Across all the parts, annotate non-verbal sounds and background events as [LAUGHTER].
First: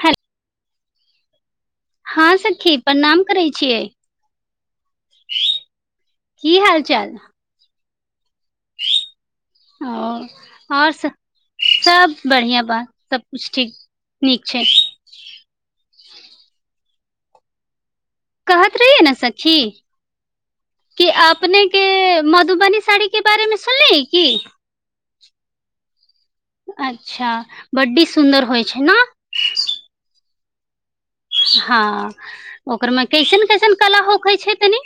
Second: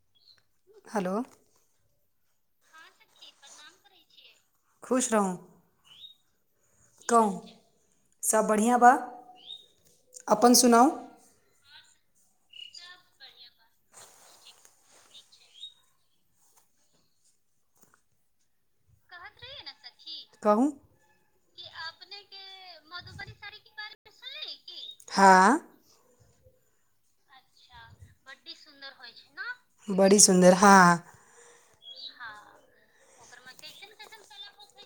ह हलो हां सखी प्रणाम करैय छियै खुश रहू की हाल चाल कहू सब बढ़िआँ बा ओ अपन सुनाउ आओर सब सब बढ़िआं बात सबकुछु ठीक नीक छैइ कहत रहियै ने सखी कहू कि अपने के मधुबनी साड़ी के बारेमे सुनली है की हां अच्छा बड्डी सुन्दर होइ छै ना बड़ी सुन्दर हां हँ ओकरमे कैसन कैसन कला होखै छै तनी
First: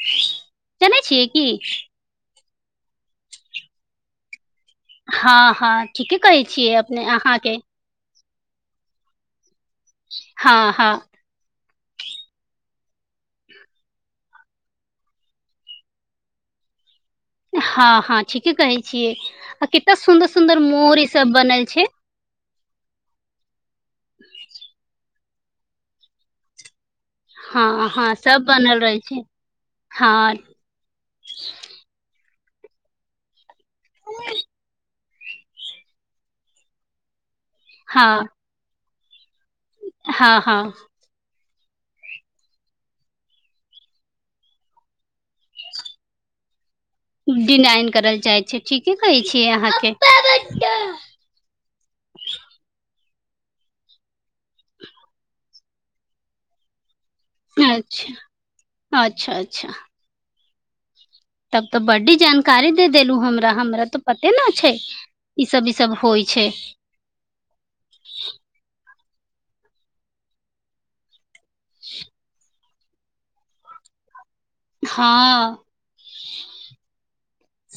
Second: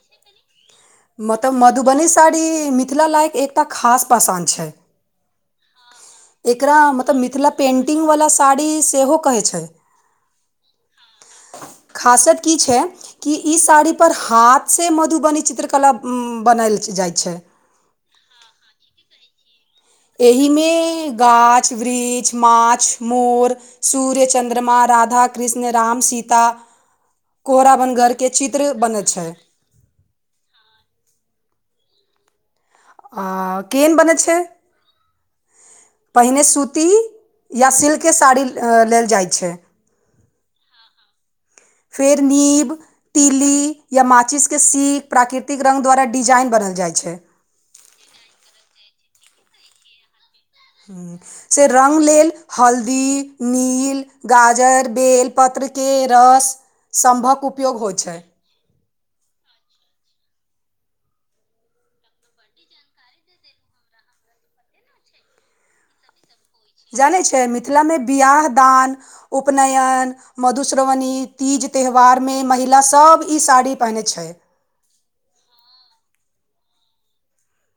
जानै छियै की मतलब मधुबनी साड़ी मिथिला लायक एकटा खास पासान छै हँ हँ ठीके कहै छियै एकरा अपने मतब मिथिला अहाँके पेन्टिंग बला साड़ी सेहो कहै छै हँ हँ खासियत की छै कि ई साड़ी पर ह हाथ से मधुबनी चित्रकला बनाल जाय हँ हँ ठीके कहै छियै आ क एहिमे गाछ वृक्ष माछ मोर सूर्य चन्द्रमा राधा कृष्ण राम सीता कोहरा हँ हँ बनगरके सब चित्र बनल रहै बनै छै हँ आ केहन बनै छै पहिने सूती या सिल्क के हँ साड़ी लेल जाइ छै हँ हँ फेर नीब तीली या माचिस के सीख प्राकृतिक रंग द्वारा डिजाइन बनल जाइ छै डिजाइन करल जाइ छै ठीके कहै छीयै अहाँके से रंग लेल हल्दी नील गाजर बेलपत्रके रस संभव उपयोग होइ अच्छा छै अच्छा अच्छा तब तऽ बड्डी जानकारी दे देलू हमरा हमरा तऽ पते न छै ई सब ई सब होइ छै जानै छ मिथिलामे बियाह दान उपनयन मधुश्रावणी तीज त्यौहारमे महि पहिले सभ ई साड़ी पहिनै छै हँ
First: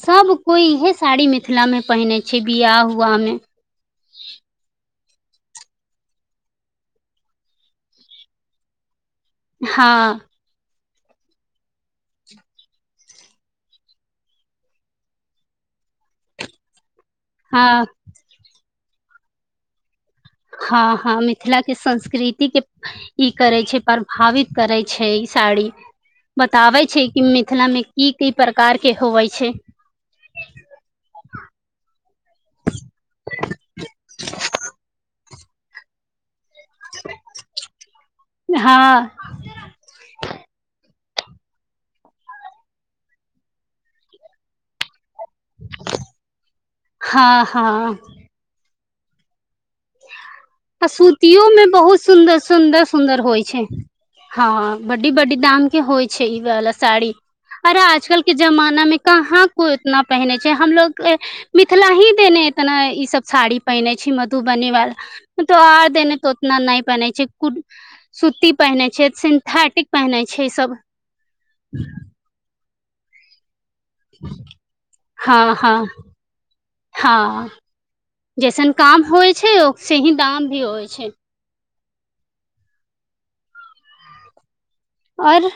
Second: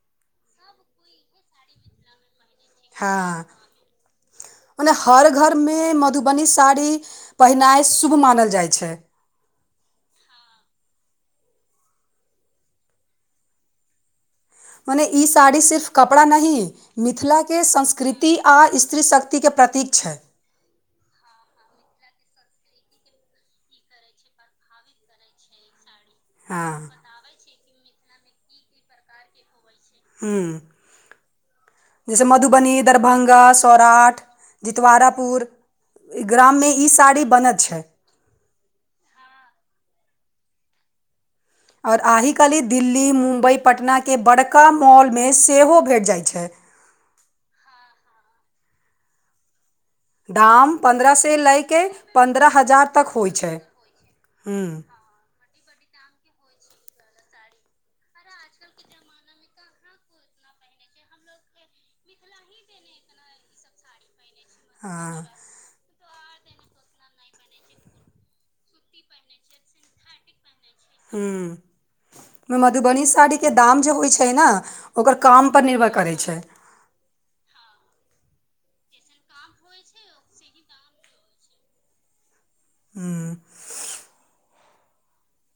सब कोइ इहे साड़ी मिथिला मे पहिने छै पछे बिआ हुआ हमे हँ मने हर घरमे मधुबनी साड़ी पहिनाइ शुभ मानल जाइ छै हँ मने ई साड़ी सिर्फ कपड़ा नहि मिथिलाके हँ संस्कृति आ स शक्तिके प्रतीक छै हँ हँ मिथिलाके संस्कृति के ई करै छै प्रभावित करै छै ई साड़ी हँ बताबै छै कि मिथिलामे की की प्रकार के होवै छै हूँ जैसे मधुबनी दरभंगा [INAUDIBLE] ग्राम में ई साड़ी बनत छै हँ और आहि कली दिल्ली मुंम्बई पटना के बड़का मॉल मे सेहो भेट जाइत छै हँ हँ दाम आ पन्द्रह से सूतियो मे लयके बहुत सुन्दर पन्द्रह सुन्दर हजार तक सुन्दर होइ छै हँ हूँ बड्डी बड्डी दाम के होइ छै ई वला साड़ी अरे आजकल के जमाना मे कहाँ को इतना पहिने छै हमलोग मिथिला ही देने इतना ई सब साड़ी पहिने छी मधु बनीवाल हँ तऽ आ दिन तऽ ओतना नहि पहनेै छै कु सूती पहिने छै सिन्थेटिक पहने छै ई सब ह्म मधुबनी साड़ी के दाम जे होइ छै न ओकर हँ काम पर हँ निर्भर करै छै हँ जैसन काम होइ छै ओ से ही दाम भी होइ छै ह्म और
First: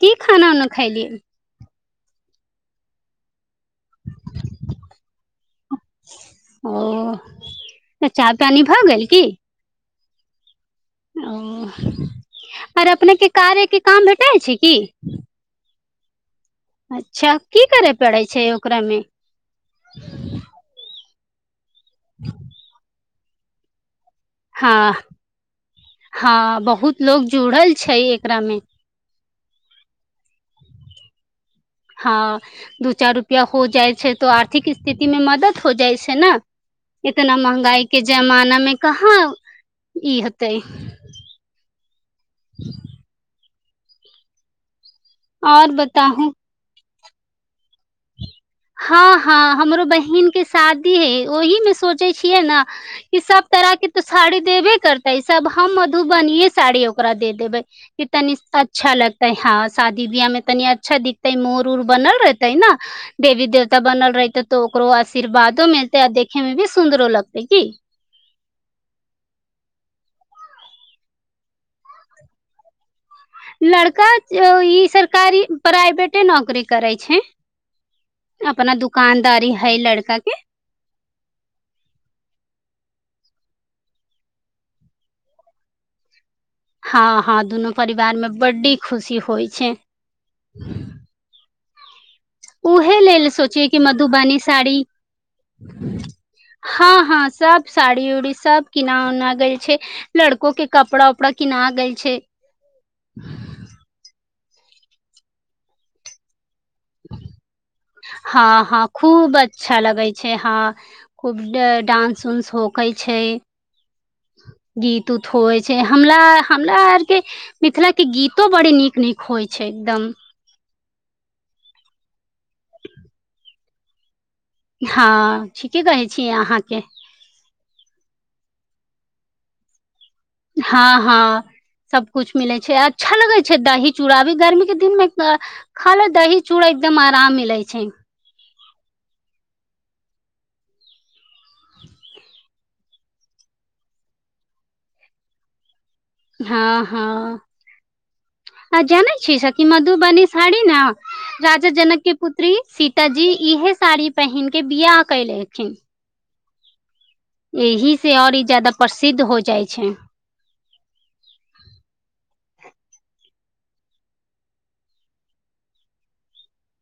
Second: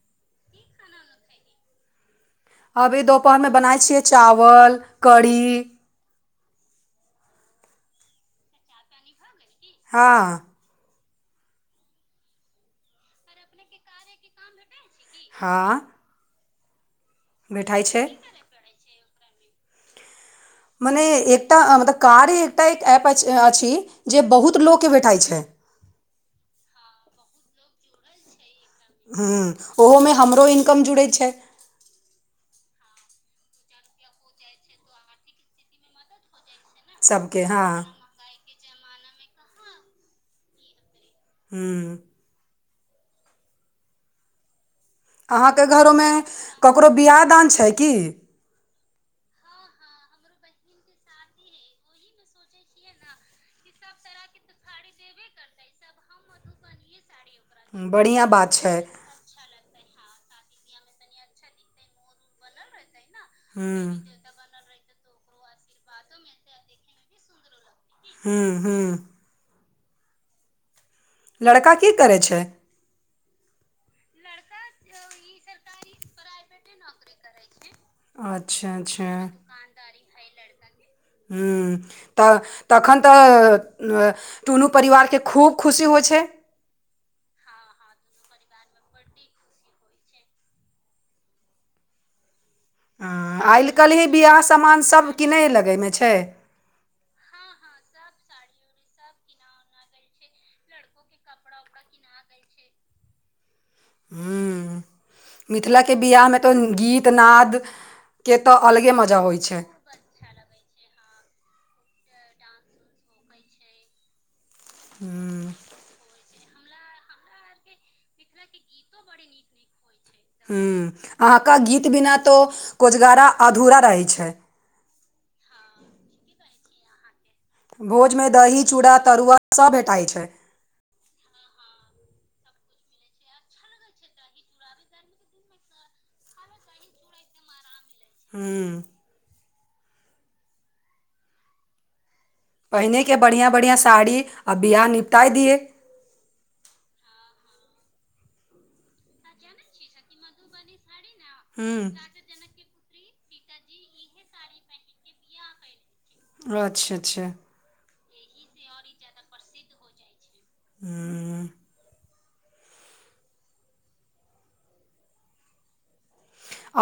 की खाना उना खलियै अभी दुपहरमे बनाय छियै चावल कढी ओ त चाह पानी भऽ गेल की हँ ओ आर अपनेके कार्यके काम भेटैत छै की हँ अच्छा की करे पड़ै छै ओकरामे [INAUDIBLE] एक मतलब कार्य एकटा एक एप [UNINTELLIGIBLE] जे बहुत लोकके हँ भेठाइ छै हँ बहुत लोग जुड़ल छै एकरा मे ह ओहोमे हमरो इनकम जुड़ैय छै हँ दू चार रुपआ हो जाइ छै तऽ आर्थिक स्थिति मे मदद हो जाइ छै ने इतना सभके हँ महँंगाई के जमानामे कहाँ ई हेतै ह्म [INAUDIBLE] अहाँके और घरोमे बताहु क ओकरो बिआाह दान छै की हँ हँ हमरो बहिन के शादी है ओहि मे सोचे छियै ने कि सब तरह के तो साड़ी देबे करते सब हम मधुबने साड़ी ओकरा दे दे देबै बढ़ियाँ कितनी बात छै, अच्छा लगता है हँ शादी बियाह मे तनी अच्छा दिखतै मोर उर बनल रहतै ने देवी देवता हुँ। बनल रहहिते तो ओकरो आशीर्वादो मिलतेै आ देखे में भी सुन्दरो लगतै की ह्म हू लड़का की करै छै लड़का ई सरकारी प्राइवेटे नौकरी करैय छै अपना अच्छा, अच्छा, दुकानदारी है लड़का के ह तऽ तखन तऽ टुनू परिवारके खूब खुशी होइ छै हँ हँ दुनू परिवार मे बड्डी खुशी होइ छै उहे लेल अँ, सोचिय आइ क काल्हि ही मधुबनीी बियाह साड़ी सामान सब किनय लगैमे छै। हँ हँ सब साड़ी उड़ी सब किना उना गेल छै लड़को के कपड़ा उपड़ा किना गेल छै ह मिथिला के बियाह मे तऽ हँ हँ अलगे मजा खूब होइ छै। अच्छा लगै छै हँ खूब डान्स उंस होक छै गीत उत हुँ, होइ छै हमरा हमरा आर के मिथिला के गीतो बड़े नीक नीक होइ छै एकदम ह अहाँके गीत बिना तो कोजगारा अधूरा रहै छै हँ ठीके कहै छीय अहाँके भोजमे दही चूड़ा तरुआ सभ भेटाइत छै हँ हँ सबकुछ मिलै छै अच्छा लगै छै दही चूड़ा अभी गर्मी के दिन मे खाला दही चूड़ा एकदम आराम मिलैत छै हूँ पहिनेके बढ़िआँ बढ़िआँ साड़ी आ बियाह निपटाइ दियै हँ हँ आ जानै छियै सकी मधुबनी साड़ी नय राज हूँ जनकके पुत्री सीत तजी इहे साड़ी पहिनक के बिआह कयलखिन अच्छा अच्छा एही से आओर ई जादा प्रसिद्ध हो जाइ छै हुं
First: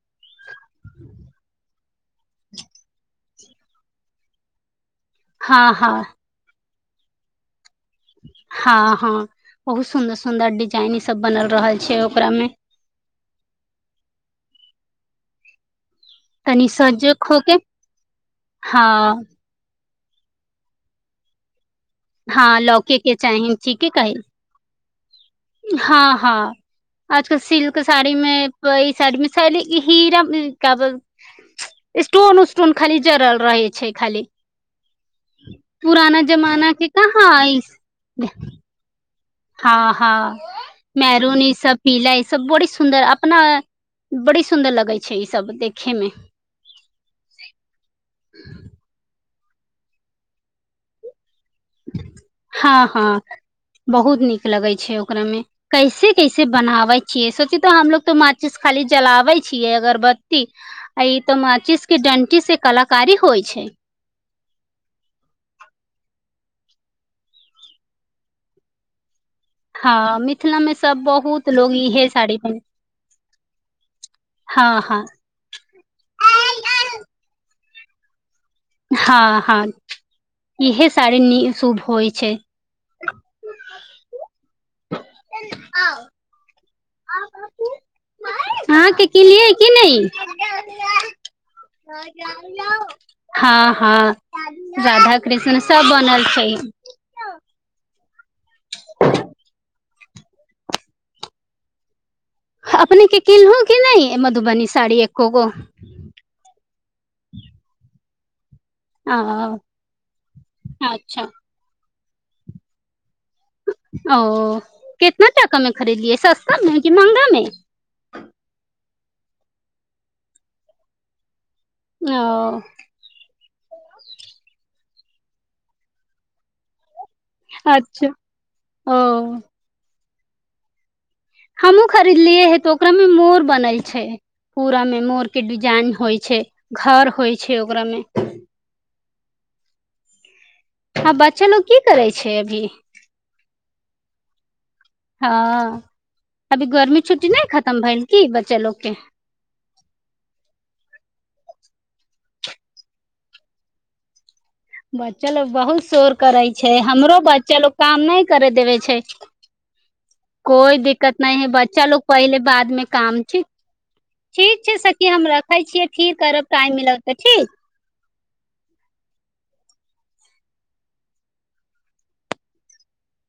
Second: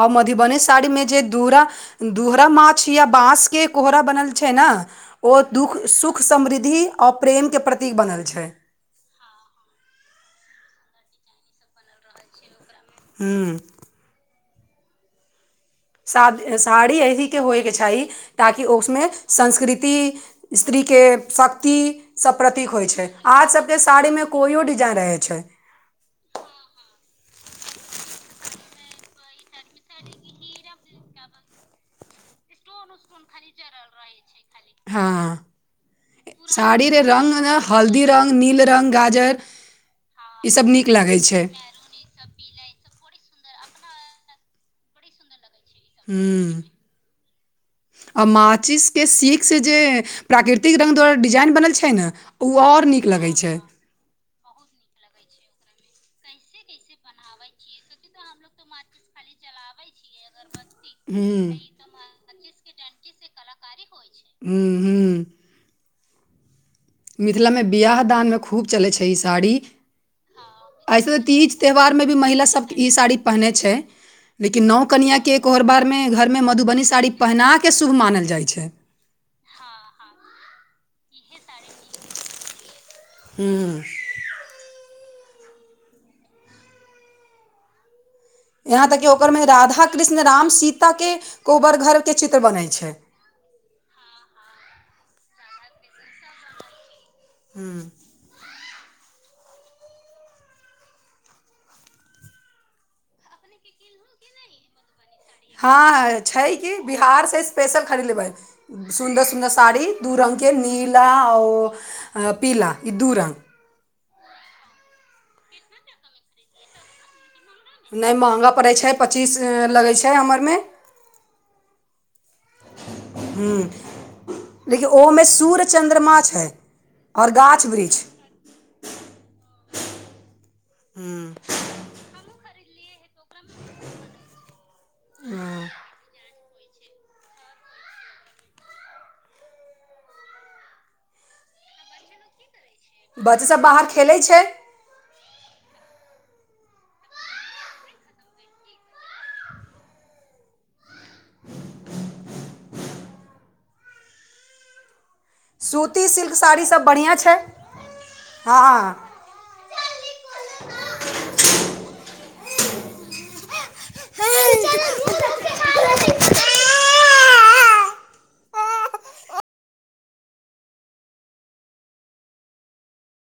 आउ मधीबनि स सारीमे जे दूरा दुहरा माछ या बाँस के कोहरा बनल छै न ओ हँ दुःख हँ सुख समृद्धि अ प्रेम के प्र हँ हँ बहुत सुन्दर सु सुंन्दर डिजाइनी सब बनल रहल छै ओकरा मे हुं तनी साड़ी एहिे सजग होके होयके चाही ताकि हँ उसमे संस्कृति ती स्त्री के शख्त हँ लौके के चाही सबके ठीके कही साड़ीमे कोइयो डिजाइन रहै छै हँ हँ आजकल सिल्क साड़ी मे साडिमे सल हीरा स्टोन उस्टोन खाली जरल रहै छै खाली हँ पुराना जमाना के साड़ी रे कहाँ रंग ने अइस हल्दी रंग नील रंग गाजर हँ हँ ई सब नीक लागै मैहरून छै ई सब पीला ई सब बड़ी सुन्दर अपना बड़ी सुन्दर लगै छै ई सब देख हुं आ माचिसके सीख से जे प्राकृतिक रंग द्वारा डी जाइन बनल छै ने ओ हँ आऔर नीक हँ लगै छै बहुत नीक लगै छै ओकरा मे कैसे कैसे बनाबे छियै सोचे तो हमलोग तो माचिस खाली जलाबे छियै अगरबत्ती अइ तऽ हूँ माचिसके डंटी से कलाकारी होइ छै हुं हुं मिथिला मे बियाह दानमे खूब चलै छै ई साड़ी हँ मिथिला मे सब ऐसे त बहुत तीज लोग त्यौहारमे इहे भी साड़ी महिला पहिन सब ई साड़ी पहिनेै छै लेकिन हँ नओ हँ कनिय के एकोहर बारमे घरमे मधुबनी साड़ी पहिराक के शुभ मानल जाइत हँ हँ इहे सारी शुभ होइ छै ह्मँ एने आउ आउ कनी यहाँ तक अहाँके कि ओकरमे कलियै कि राधा नहि कृष्ण राम सीताके कोहबर घरके चित्र बनै छै हँ हँ राधा कृष्ण सब बनल छै हुं अपनेके किनलहुँ कि नहि मधुबनी साड़ी एक हँ छै की बिहार से स्पेशल खरीद लेबै ह सुन्दर सुन्दर ओ साड़ी दू रङ्गके नीला अच्छा आ पीला ई दू रंग ओ कितना टाका में खरीदलियै सस्ता मे कि महँंगा मे नहि महगा पड़ै छै पच्चीस लगै छै हमरमे ओ ह लेकिन ओहोमे सूर्य चन्द्रमा छै आओर गाछ वृक्ष अच्छा ओ हूँ हमो खरीदलियए है तो ओकरा मे मोर बनल छै पूरा मे मोर के हँ डिजाइन होइ छै घर होइ छै ओकरा मे हँ बच्चल लोक की करै छै अभी बच्च सभ बाहर खेलैत छै ह अभी गर्मी छुट्टी नहि खतम भेल क बच्चा लोगके बच्चा लोग बहुत सूती शोर सिल्क करे साड़ी छै सब बढ़िआँ हमरो छै बच्चा लोग काम नहि करे देबे हँ छै कोइ दिक्कत नहि है बच्चा लोग पहिले बाद मे काम छै ठीक छै सखी हम रखै छियै फिर करब टाइम मिलतऽ ठीक